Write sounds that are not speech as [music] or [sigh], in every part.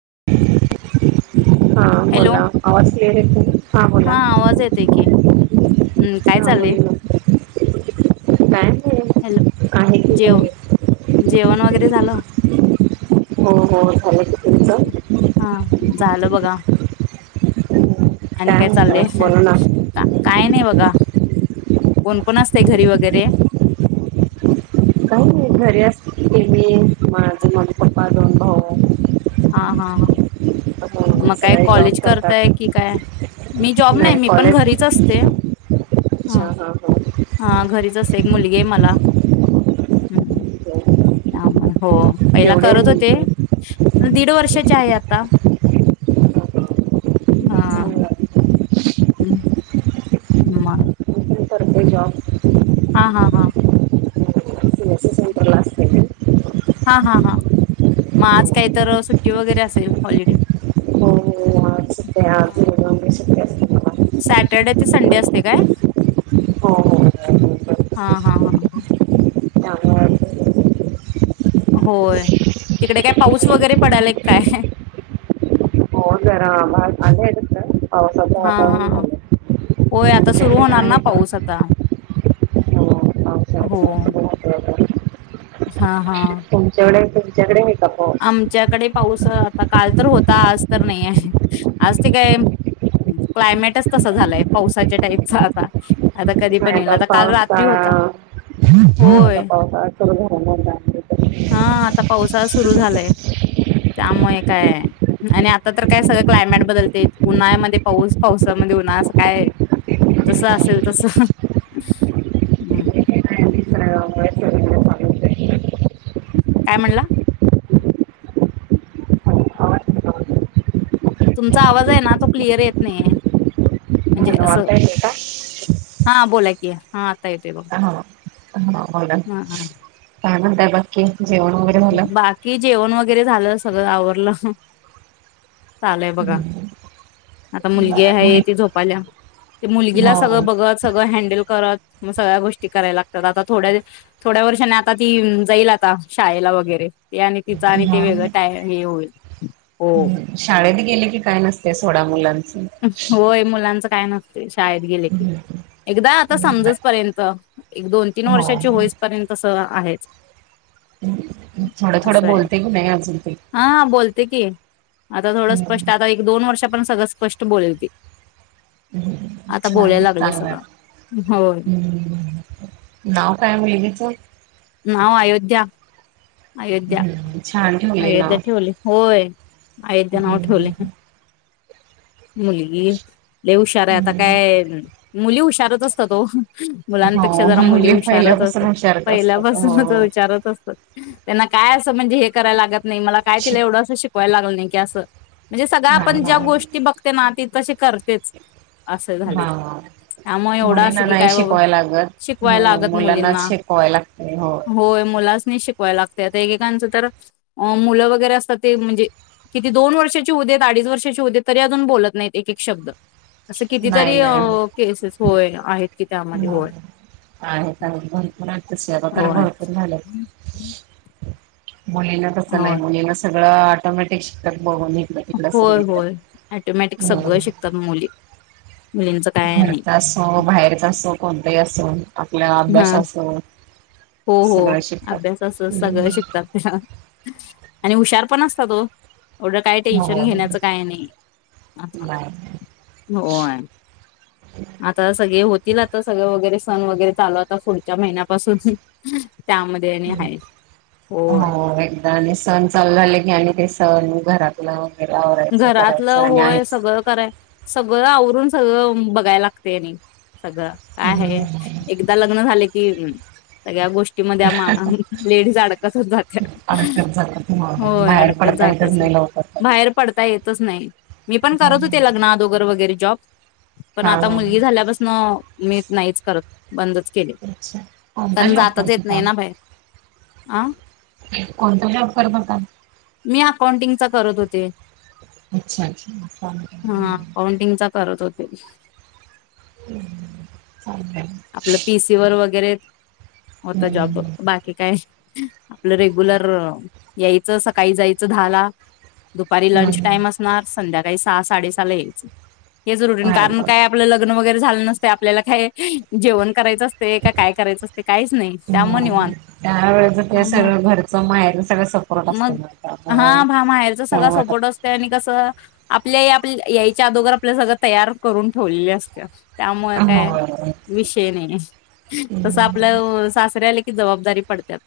[inaudible] Hello बोला आवाज clear येतो हा बोला आवाज येतं की हम् काय हा चालेय बोला काय नाही हॅलो आहे की जेव घरी जेवण वगैरे झालं हो हो झाले की तुमचं हा झालं बघा आणि काय काय चाललंय म्हणतात बोला ना काय नाही बघा कोण कोण असते घरी वगैरे काही घरी असतं मी माझं मम्मी पप्पा दोन भाऊ हा हा हा हो मग काय सगळे जॉब कॉलेज करतात करताय की काय मी जॉब नाही मी पण घरीच असते हा अच्छा हां हां हा घरीच असते एक मुलगी आहे मला ह त्यामुळे हो पहिला केवढे आहे करत होते मुलगी दीड वर्षाचे आहे आता हा चांगलं आहे. हम्म ह मी पण करते हम् जॉब हा हा हा सी एस सी हम्म सेंटरला असते मी हा हा हा मग आज काहीतर सुट्टी वगैरे असेल हॉलिडे हो हो आज सुट्ट्या आज दोन दिवस सुट्ट्या असते मला सॅटर्डे ते संडे असते काय हो हो हो, हा बरोबर. हा ह त्यामुळे होय तिकडे काय पाऊस वगैरे पडलाय काय हो जरा आभाळ आले तसं पावसाचं हा वातावरण हा झालं होय आता सुरू तुमच्याकडे होणार ना आहे का पाऊस आता हो हो पावसाचं वातावरण? हा हा तुच्याकडे ता पाऊस. आमच्याकडे पाऊस आता काल तर होता आज तर नाइ हाय, आज ते काय क्लायमेटच तस झालंय पावसाच्या टाईपच आता आ पावसाळा. होय. काय तर घराला [unintelligible] हा आता पावसाळा सु सुरू झालंय त्यामुळे काय आणि आता तर काय सगळं क्लायम्याट बदलते, उन्हाळ्यामध्ये पाऊस पावसामध्ये उन्हाळा असं काय हो, जस ते असेल तस. तर आहे, निसर्गामुळे सगळीकडे चालूच आहे. काय म्हणला? तुमचा आवाज हाय ना तो क्लिअर येत नाइ याय म्हणजे हॅलो असं आता येते का? हा बोला की हा आता येतोय बघ. हा हा बोला हा हा. काय म्हणताय बाकी. जेवण वैगरे झालं. बाकी जेवण वगैरे झालं सगळं आवरलं चालू हाय बघा. आता मुलगी आहे ती झोपाल्या ते मुलगीला हो सगळं बघत सगळं हँडल करत मग सगळ्या गोष्टी करायला लागत्यात, आता थोड्या थोड्या वर्षाने आता ती जाईल आता शाळेला वगैरे ते आणि तिचं आणि ते हा. वेगळ टाय हे होईल हो. शाळेत गेले की काय नसते सोडा मुला होय मुलांच काय नसतय शाळेत गेले की एकदा आता समजस पर्यंत एक दोन तीन वर्षाची होइस पर्यंत तस आहेच. थोडं अस थोडं हाय बोलते की नाही अजून ते हा बोलते की आता थोडं स्पष्ट आता एक दोन वर्षा पर्यत सगळं स्पष्ट तू बोल ते. हम्म छान चांगलाय होय हम्म नाव काय मुलगीच? नाव अयोध्या. अयोध्या हम्म छान ठेवले अयोध्या नाव ठेवलय होय अयोध्या नाव ठेवलंय. मुलगी लय हुशार हाय आता हम्म काय नं मुली हुशारच असतात ओ. मुलांपेक्षा हो जरा मुली हुशारच पहिल्यापासून असत्यात, हुशारच असतात पहिल्यापासूनच हो हुशारच असत्यात. त्यांना काय असं म्हणजे हे करायला लागत नाइ मला काय तिला शिक एवढं असं शिकवाय लागत ना नाई की असं म्हणजे सगळं हा आपण हा ज्या गोष् ती बघते ना ती तशी करतेच असं झालय, हा त्यामुळे एवढं मुलींना असं की नाही काय बाबा शिकवाय लागत शिकवाय हो लागत मुलांनाच मुलींना शिकवाय लागते हो होय मुलासनी शिक होय लागत्यात एककांच तर अं मुलं वगैरे असतात ते म्हणजे किती दोन वर्षाची होऊ देत अडीच वर्षाची होऊ देत तरी अजून बोलत नाइत एक एक शब्द असं नाइ कितीतरी अ, नाइ केसेस होय आहेत की त्यामध्ये ह होय. आहेत आहेत भरपूर हाइत तशा कारण होय. भरपूर झाल्यात. मुलींना तसं नाइ होय मुलीना सं अ आटोमॅटिक शिकल होय होय अटोमॅटिक सगळ शिकतात मुली. मुलींचं काय नाही. घरचा असो बाहेरचा असो कोणताही असो आपला हा अभ्यास असो हो हो सगळं शिकतात. अभ्यास अस सगळं हम्म शिकतात ते आणि हुशार पण असतात ओ. एवढं काय टेन्शन हो घेण्याच काय नाही आ नाही हो आता सगळे होतील आता सगळ वगैरे सन वगरे चालू आता पुढच्या महिन्यापासून त्यामध्ये आणि हाय होय. हो एकदा आणि सण चालू झाले की आणि ते सण घरातलं आवरायचं घरातलं करायचं आणि होय आहेच. सगळं कराय सगळ सगळं आवरून सगळं बघायला लागते आणि सगळं काय आहे हम्म एकदा लग्न झाले की ह सगळ्या गोष्टी म लेडीज अडकतच जात अडकत जातात मग होय बाहेर अडकत पडता येतच जात्यात नाही लवकर कधी. बाहेर आता येतच नाही मी पण करत हम्म होते लग्ना दोगर वगैरे जॉब पण हा आता मुलगी झाल्यापासन मी नाहीच करत बंदच केले अच्छा कोणता कारण जॉब जातच करत येत नाही होता? ना बाहेर आ कोणता जॉब करत होता? मी अकाउंटिंगचा करत होते अच्छा अच्छा होत होते हम्म आपलं पीसीवरर वगैरे हं, होता हं, जॉब हं. बाकी काय आपलं रेग्युलर यायचं सकाळी जायचं दहा ला दुपारी हं, लंच हं. टाईम असणार संध्याका काही सहा साडे सहाला यायचं हे जरुरी अरे कारण बाप काय आपलं लग्न वगैरे झालं नसत आपल्याला काय जेवण करायचं असतय का काय करयच असतय त्या मूळ निवांत हं. त्यावेळेचं ते त्यामुळं सगळं घरचं माहेरचं सगळं सपोर्ट मग असतं ना त्यामुळं हा महेरचा काय सगळं सपोर्ट वाटत असतो आणि कस आपण आपल्या आई याईच्या अदोगर आपल्या सगळं तयार करून ठेवलेल्या असत त्यामुळे हो काय बरोबर. विषय नाही तस हं. आपलं सासरी इकड आलं, की जबाबदारी पडत्यात.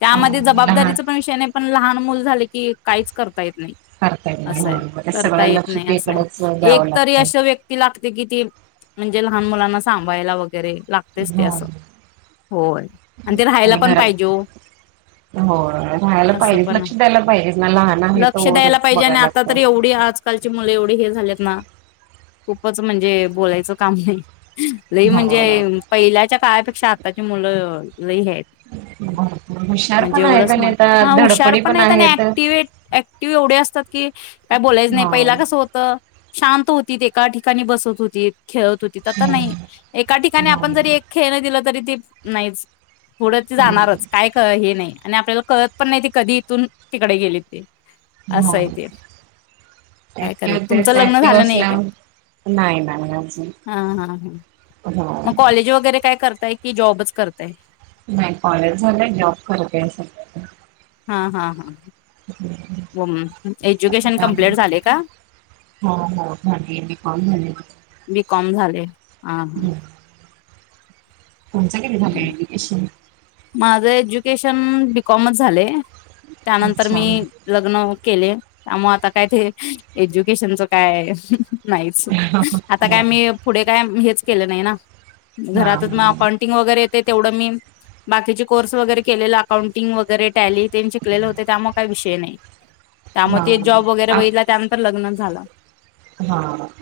त्यामध्ये अं, लहान जबाबदारीचा पण विषय नाही, पण लहान मुल झालं की कायच करता येत नाही करता येत नाही अस हो हाय, मग ते करता सगळं येत लक्ष नाही. अस हाय तेकडेच द्यावं एक तरी लागतंय असं व्यक्ती लाग ते किती म्हणजे लहान मुलांना सांभाळायला वगै वगैरे लागतेच ते हो अस होय. आणि ते राहायला पण पाहिजे ओ हो राहायला असं पाहिजेच पण हाय, लक्ष द्यायला पाहिजेच ना लहान आहे लक्ष द्यायला तोवरच पाहिजे. आणि बघायला आता तर लागतं एवढी आजकालची मुलं एवढी हे झालेत ना, खूपच म्हणजे बोलायचं काम नाही. लय हो म्हणजे पहिल्याच्या काळापेक्षा तशी आतााची मुलं, लय हे आहेत आणि भरपूर हुशार म्हणजे पण एवढं आहेत आणि स्मार्ट आता हा हुशार धडपडी पण आहेत. आणि ऍक्टिवे ऍक्टिव एवढे असतात की काय बोलायचं नाही पहिला हो कसं होत, शांत होतीत, एका ठिकाणी बसत होतीत, खेळत होतीत, आता हो नाही एका ठिकाणी आपण जरी एक खेळण दिलं तरी ते नाहीच, पुढं ते जाणारच काय हे नाही. आणि आपल्याला कळत पण नाही, ती कधी इथून तिकडे गेलीत ते, असं आहे ते काय करेल तुमचं हो, लग्न झालं नाही काय हा हा [inaudible] हा मग कॉलेज वगैरे, काय करताय की जॉबच करताय. नाही कॉलेज झालयं. जॉब करते अस हा हा हा एज्युकेशन त्यामुळे कंपल्टि झालयं का? हो हो झाली बी कॉम झाली माझं. बिकाॅम झालयं ह् हा हा तुमच कधी झालयं, एज्युकेशन माझं एज्युकेशन बीकॉमच झालंय. त्यानंतर अच्छा मी लग्न केले त्यामुळे आता काय ते एज्युकेशनच काय, नाहीच, हा हा आता काय मी पुढे काय हेच केलं नाइ ना घरातच मग अकाउंटिंग वगैरे ते तेवढं मी बाकीचे कोर्स वगैरे केलेले अकाउंटिंग वगैरे, टॅली तेन शिकलेल होते त्यामुळे काय विषय नाइ. त्यामुळे हा ते जॉब वगैरे बघितला त्यानंतर लग्न झाला हा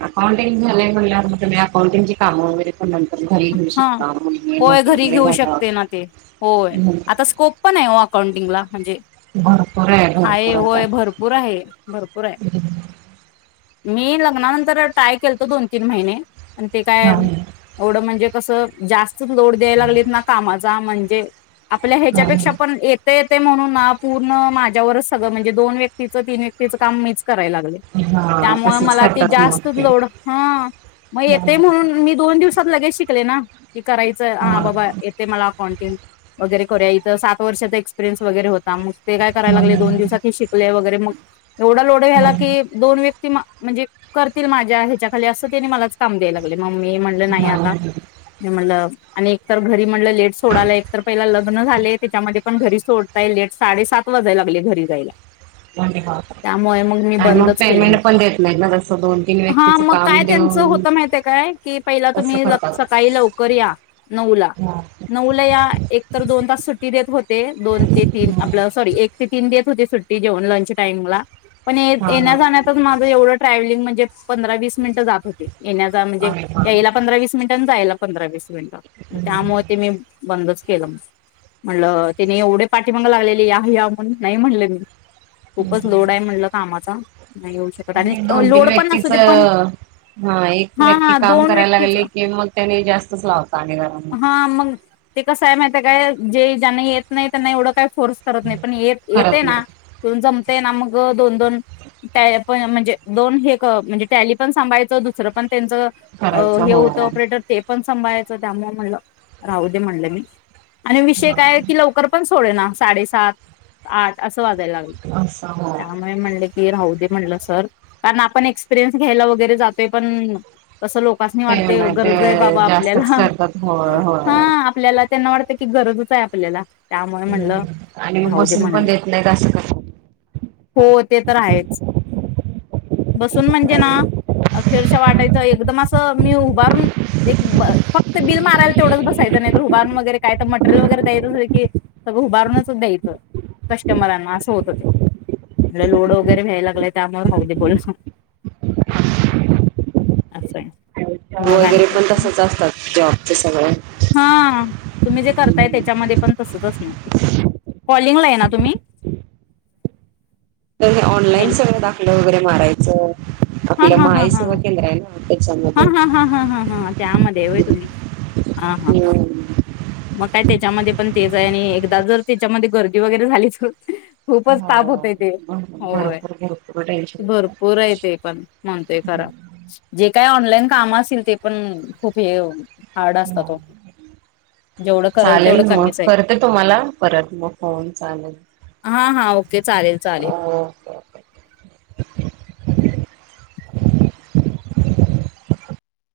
अकाउंटिंग झालंय म्हटल्यावर म तुम्ही अकाउंटिंगची कामं वगैरे प हा होय घरी घेऊ झालं शकते ना ते होय, आता स्कोप पण ओ अकाउंटिंगला म्हणजे भरपूर आहे हाय भरपूर आता होय भरपूर आहे भरपूरय. मी लग्नानंतर ट्राय केलतो दोन तीन महिने आणि ते काय नाही म्हणजे कसं जा लोड द्यायला लागलीत ना कामाचा म्हणज जे आपल्या ह्याच्यापेक्षा नाही पण येतय ते म्हणून ना पूर्ण माझ्यावरच सगळं, म्हणजे दोन व्यक्तीचं तीन व्यक्तीचं काम मीच करायलाले हा त्यामुळे तसंच मला ते करतात मग जास्तच ते लोड हा मग हं, येतोय म्हणून मी दोन दिवस शिकले ना की करायचं हा हं. बाबा येते मला अकाउंटिंग वगैरे इथ सात वर्षाचा एक्पिरियन्स वगैेरे होता मग ते काय कराय लागले म्हणून दो दिवसात ही शिकले वगैरे ते मग एवढा लोड व्यायला म्हणून की दोन व्यक्ती म्हणजे करतील माझ्या ह्याच्या खाली असं त्यानी मलाच काम द्यायला लागले मग मी आता नाही, ते म्हणलं आणि एकतर घरी म्हटलं लेट सोडायला एक तर पहिला लग्न झालेय त्याच्यामध्ये पण घरी सोडताय लेट साडेसात वाजायला लागले घरी जायला. म्हणजे हा. त्यामुळे मग मी आणि मग बंदच केलं. पेमेंट पण देत नाहीत ना तसं दोन तीन हा व्यक्तीचं मग काम काय त्यांच देऊन होत माहितय काय की पहिल्या तसं तुम्ही करतात सकाळी लवकर या नऊ ला हं, नऊला या एक तर दोन तास सुट्टी देत होते दोन ते तीन हं. आपलं सॉरी एक ते तीन देत हुती सुट्टी जेऊन लंच टाईम ला पण येत हा येण्या हा जान्यात माझं एवढं ट्रॅव्हलिंग मध पंधरा वीस मिनिट जात होते. येण्याचं म्हणजे आहे हा याय रिटर्न जायला पंधरा मिनिटे ग हं, हं. त्यामुळे ते मी बंद केलं म्हणलं तिने एवढे पाठीमाग लागलेले या या म्हून नाही म्हणले मी खूपच लोड आहे म्हणलं कामाचा नाही येऊ शकत आणि दोन तीन लोड पण असू व्यक्तीच दे पण हा एक व्यक्ती हा काम दोन करायला व्यक्तीच राहिले की मग त्यानी जास्तच लावत घरा हा मग ते कसं आहे माहिती काय जे ज्यांना येत नाही त्यांना एवढं काय फोर्स करत नाही पण येते ना जमते ना मग दोन दोन त्या पण दोन हे क म्हणजे टॅली पण सांभाळायचं दुसर त्यांचं हो हे होतं ऑपरेटर ते पण सांभाळायचं त्यामुळे म्हणलं राहू दे म्हणलं मी आणि विषय हा काय की लवकर पण सोडे ना साडे सात आठ अस वाजायला लाग असं हो त्यामुळे म्हणले की राहू दे म्हणलं सर कारण आपण एक्सपिरियन्स घ्यायला वगैरे जातोय पण कसं लोक पप्पासनी ते वाटतेय नाही गरज आहे ते बाबा जास्तच आपल्याला करतात होय हा होय आपल्याला त्यांना वाटतं की गरजच आहे आपल्याला त्यामुळे म्हणलं आणि राहू दे बसून पण म्हणलं देत नाहीत असं करतात हो ते तर आहेच. बसून म्हणजे ना प्रायव्हेट अखेरच्या वाटायचं एकदम मी उभारून एक फक्त बिल मारायला तेवढंच बसायचं नाही तर उभारून वगैरे काय तर मटेरियल वगैरे द्यायच अस की सगळं उभारूनच द्यायचं कस्टमरांना असं होत हो ते लोड वगैरे व्यायला लागलंय त्यामुळे राहू दे बोल अस वगैरे पण तसच असतात जॉबचे सगळ हा तुम्ही जे करताय त्याच्यामध्ये पण तसच असणार कॉलिंगला आहे ना तुम्ही? तर ऑनलाईन हॅलो सगळं दाखलं वगैरे मारायचं हा आपल्या हा हा माई हा सेवा केंद्र आहे ना हा त्याच्यामध्ये हा हा हा हा हा त्यामध्ये होय तुम्ही हा हा हा हम्म मग काय त्याच्यामध्ये पण तेच आहे आणि एकदा जर त्याच्यामध्ये गर्दी वगैरे झाली तर खूपच ताप हो होतय ते होय भरपूर भरपूर टेन्शन येतं भरपूर आहे ते पण म्हणतोय खर जे काय ऑनलाइन काम असेल ते पण खूप हे हार्ड असता ओ जेवढं करल चालेल तेवढं मग कमीच आहे करते तुम्हाला परत मग फोन चालेल हा हा ओके चालेल चालेल ओके ओके. [unintelligible]